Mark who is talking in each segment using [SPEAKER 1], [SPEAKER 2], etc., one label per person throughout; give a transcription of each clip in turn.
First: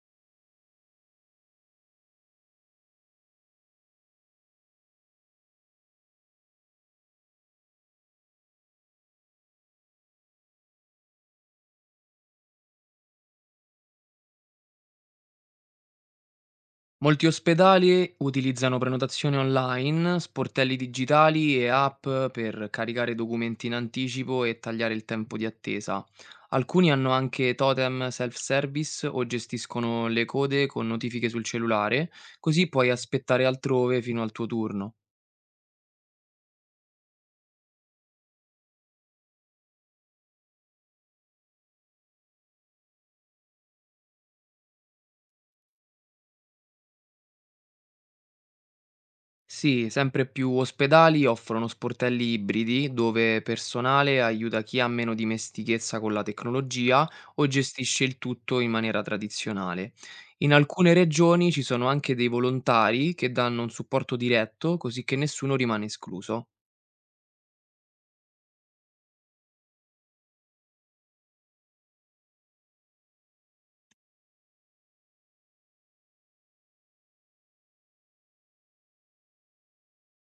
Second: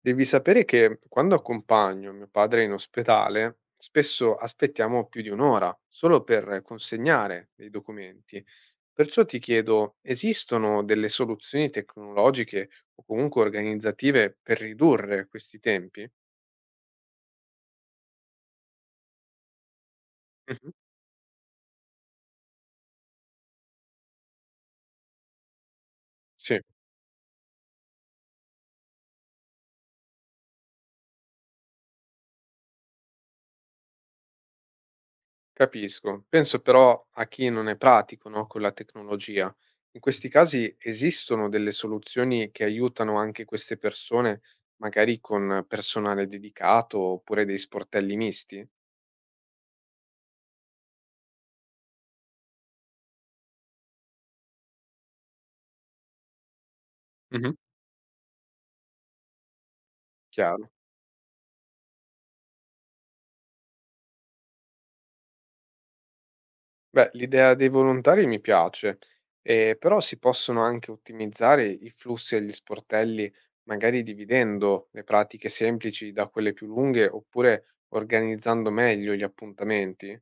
[SPEAKER 1] Devi sapere che quando accompagno mio padre in ospedale, spesso aspettiamo più di un'ora solo per consegnare dei documenti. Perciò ti chiedo, esistono delle soluzioni tecnologiche o comunque organizzative per ridurre questi tempi?
[SPEAKER 2] Molti ospedali utilizzano prenotazioni online,
[SPEAKER 1] Mhm.
[SPEAKER 2] sportelli digitali e app per caricare documenti in anticipo e tagliare il tempo di attesa.
[SPEAKER 1] Sì.
[SPEAKER 2] Alcuni hanno anche totem self-service o gestiscono le code con notifiche sul cellulare, così puoi aspettare altrove fino al tuo turno.
[SPEAKER 1] Capisco. Penso però a chi non è pratico, no, con la tecnologia. In questi casi esistono delle soluzioni che aiutano anche queste persone, magari con personale dedicato oppure dei sportelli misti?
[SPEAKER 2] Sì, sempre più ospedali offrono sportelli ibridi dove personale aiuta chi ha meno dimestichezza con la tecnologia o
[SPEAKER 1] Mhm.
[SPEAKER 2] gestisce il tutto in maniera tradizionale. In
[SPEAKER 1] Chiaro.
[SPEAKER 2] alcune regioni ci sono anche dei volontari che danno un supporto diretto così che nessuno rimane escluso.
[SPEAKER 1] Beh, l'idea dei volontari mi piace, però si possono anche ottimizzare i flussi agli sportelli, magari dividendo le pratiche semplici da quelle più lunghe oppure organizzando meglio gli appuntamenti.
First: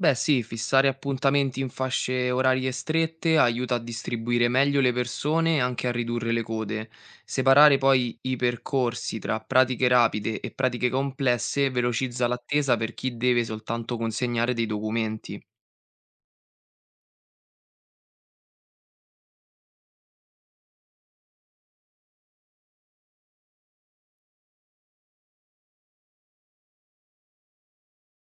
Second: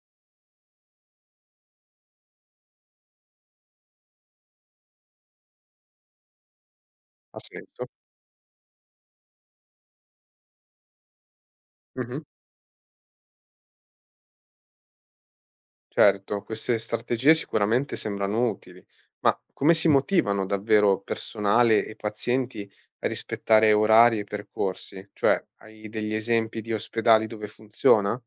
[SPEAKER 2] Beh sì, fissare appuntamenti in fasce orarie strette aiuta a distribuire meglio le persone e anche a ridurre le code.
[SPEAKER 1] Ha
[SPEAKER 2] Separare
[SPEAKER 1] senso?
[SPEAKER 2] poi i percorsi tra pratiche rapide e pratiche complesse
[SPEAKER 1] Mhm.
[SPEAKER 2] velocizza l'attesa per chi deve soltanto consegnare dei documenti.
[SPEAKER 1] Certo, queste strategie sicuramente sembrano utili, ma come si motivano davvero personale e pazienti a rispettare orari e percorsi? Cioè, hai degli esempi di ospedali dove funziona?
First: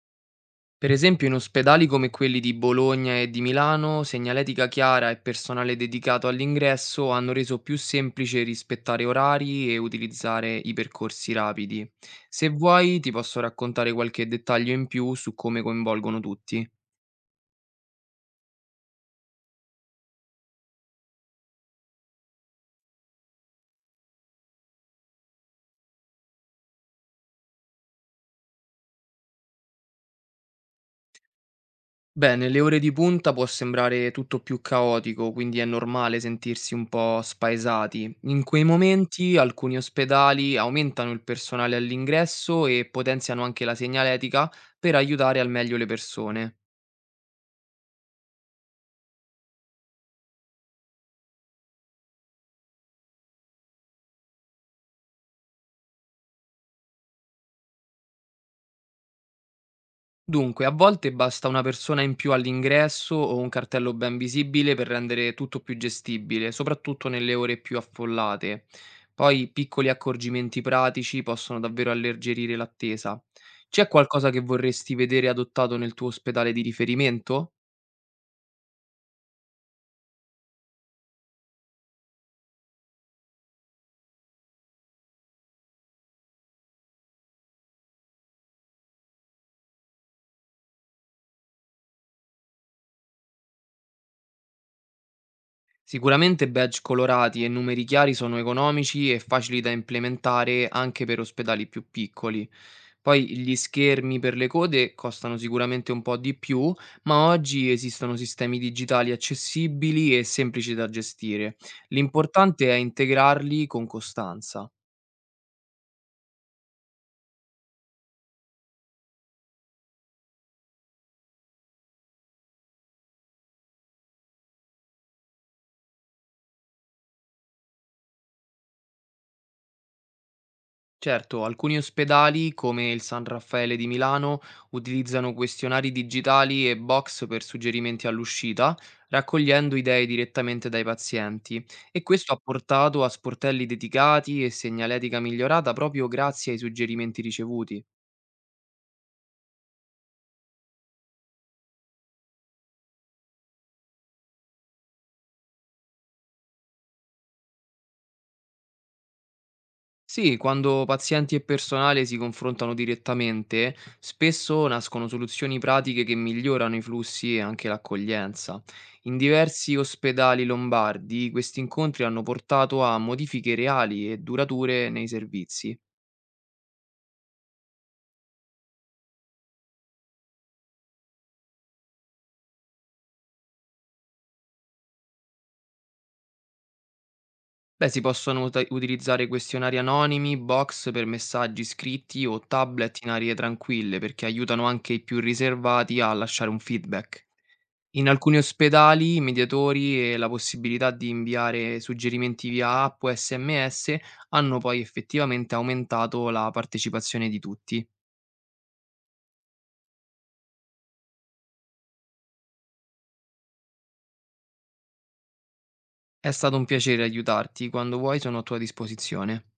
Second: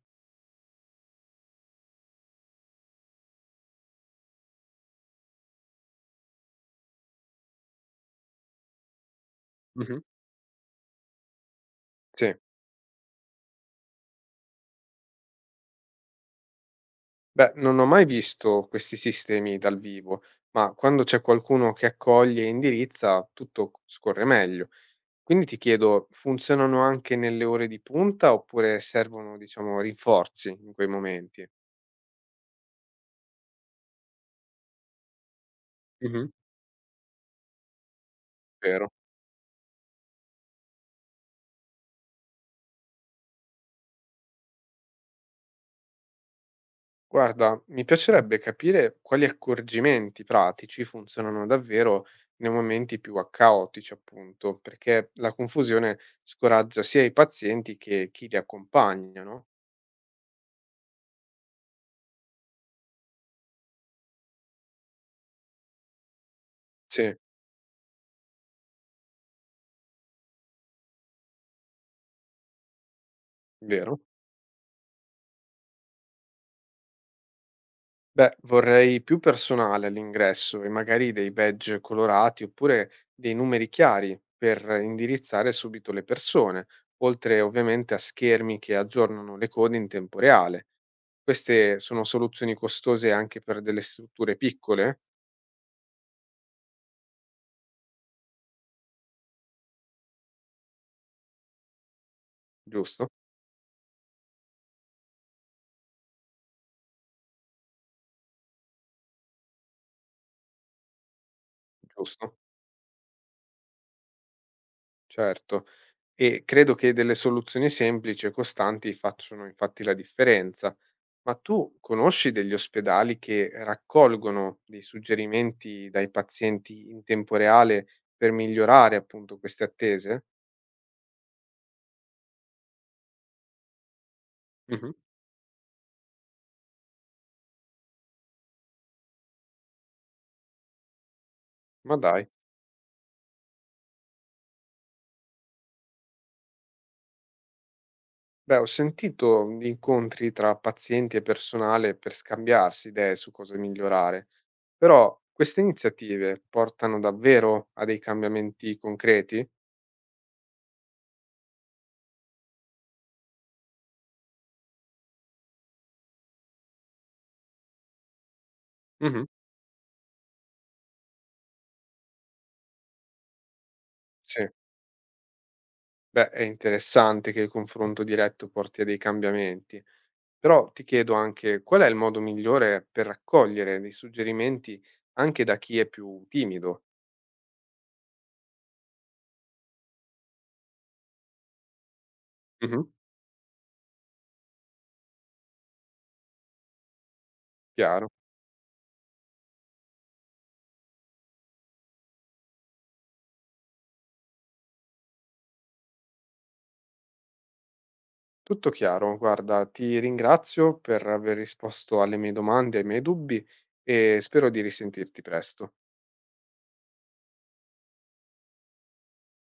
[SPEAKER 2] Per esempio in ospedali come quelli di Bologna e di Milano, segnaletica chiara e personale dedicato all'ingresso hanno reso più semplice rispettare orari e
[SPEAKER 1] Mhm.
[SPEAKER 2] utilizzare i percorsi rapidi.
[SPEAKER 1] Sì.
[SPEAKER 2] Se vuoi, ti posso raccontare qualche dettaglio in più su come coinvolgono tutti.
[SPEAKER 1] Beh, non ho mai visto questi sistemi dal vivo, ma quando c'è qualcuno che accoglie e indirizza, tutto scorre meglio. Quindi ti chiedo, funzionano anche nelle ore di punta oppure servono, diciamo, rinforzi in quei momenti?
[SPEAKER 2] Beh, nelle ore di punta può sembrare tutto più caotico, quindi è normale
[SPEAKER 1] Mhm.
[SPEAKER 2] sentirsi un po' spaesati. In quei
[SPEAKER 1] Vero.
[SPEAKER 2] momenti alcuni ospedali aumentano il personale all'ingresso e potenziano anche la segnaletica per aiutare al meglio le persone.
[SPEAKER 1] Guarda, mi piacerebbe capire quali accorgimenti pratici funzionano davvero nei momenti più caotici, appunto, perché la confusione scoraggia sia i pazienti che chi li accompagna, no?
[SPEAKER 2] Dunque, a volte basta una persona in più all'ingresso o un cartello ben visibile per rendere tutto più gestibile, soprattutto
[SPEAKER 1] Sì,
[SPEAKER 2] nelle ore più affollate. Poi piccoli accorgimenti pratici possono davvero alleggerire l'attesa. C'è
[SPEAKER 1] vero?
[SPEAKER 2] qualcosa che vorresti vedere adottato nel tuo ospedale di riferimento?
[SPEAKER 1] Beh, vorrei più personale all'ingresso e magari dei badge colorati oppure dei numeri chiari per indirizzare subito le persone, oltre ovviamente a schermi che aggiornano le code in tempo reale. Queste sono soluzioni costose anche per delle strutture piccole,
[SPEAKER 2] Sicuramente badge colorati e numeri chiari sono economici e facili da implementare anche per ospedali più piccoli.
[SPEAKER 1] giusto?
[SPEAKER 2] Poi gli schermi per le code costano sicuramente un po' di più, ma oggi esistono sistemi digitali accessibili e semplici da gestire.
[SPEAKER 1] Giusto,
[SPEAKER 2] L'importante è integrarli con costanza.
[SPEAKER 1] certo. E credo che delle soluzioni semplici e costanti facciano infatti la differenza. Ma tu conosci degli ospedali che raccolgono dei suggerimenti dai pazienti in tempo reale per migliorare appunto queste attese?
[SPEAKER 2] Certo, alcuni ospedali, come il San Raffaele di Milano,
[SPEAKER 1] Mhm.
[SPEAKER 2] utilizzano questionari digitali e box per suggerimenti all'uscita, raccogliendo idee direttamente dai pazienti.
[SPEAKER 1] Ma
[SPEAKER 2] E
[SPEAKER 1] dai.
[SPEAKER 2] questo ha portato a sportelli dedicati e segnaletica migliorata proprio grazie ai suggerimenti ricevuti.
[SPEAKER 1] Beh, ho sentito di incontri tra pazienti e personale per scambiarsi idee su cosa migliorare, però queste iniziative portano davvero a dei cambiamenti concreti?
[SPEAKER 2] Sì, quando pazienti e personale si confrontano direttamente, spesso nascono soluzioni pratiche che migliorano i flussi e anche l'accoglienza. In
[SPEAKER 1] Mhm.
[SPEAKER 2] diversi ospedali lombardi, questi incontri hanno portato a modifiche reali e
[SPEAKER 1] Sì.
[SPEAKER 2] durature nei servizi.
[SPEAKER 1] Beh, è interessante che il confronto diretto porti a dei cambiamenti. Però ti chiedo anche qual è il modo migliore per raccogliere dei suggerimenti anche da chi è più timido?
[SPEAKER 2] Beh, si possono utilizzare questionari anonimi, box per messaggi scritti o
[SPEAKER 1] Mh-mh,
[SPEAKER 2] tablet in aree tranquille, perché aiutano anche i più riservati a lasciare un feedback.
[SPEAKER 1] chiaro.
[SPEAKER 2] In alcuni ospedali, i mediatori e la possibilità di inviare suggerimenti via app o SMS hanno poi effettivamente aumentato la partecipazione di tutti.
[SPEAKER 1] Tutto chiaro, guarda ti ringrazio per aver risposto alle mie domande, ai miei dubbi e spero di risentirti presto.
[SPEAKER 2] È stato un piacere aiutarti, quando vuoi sono a tua disposizione.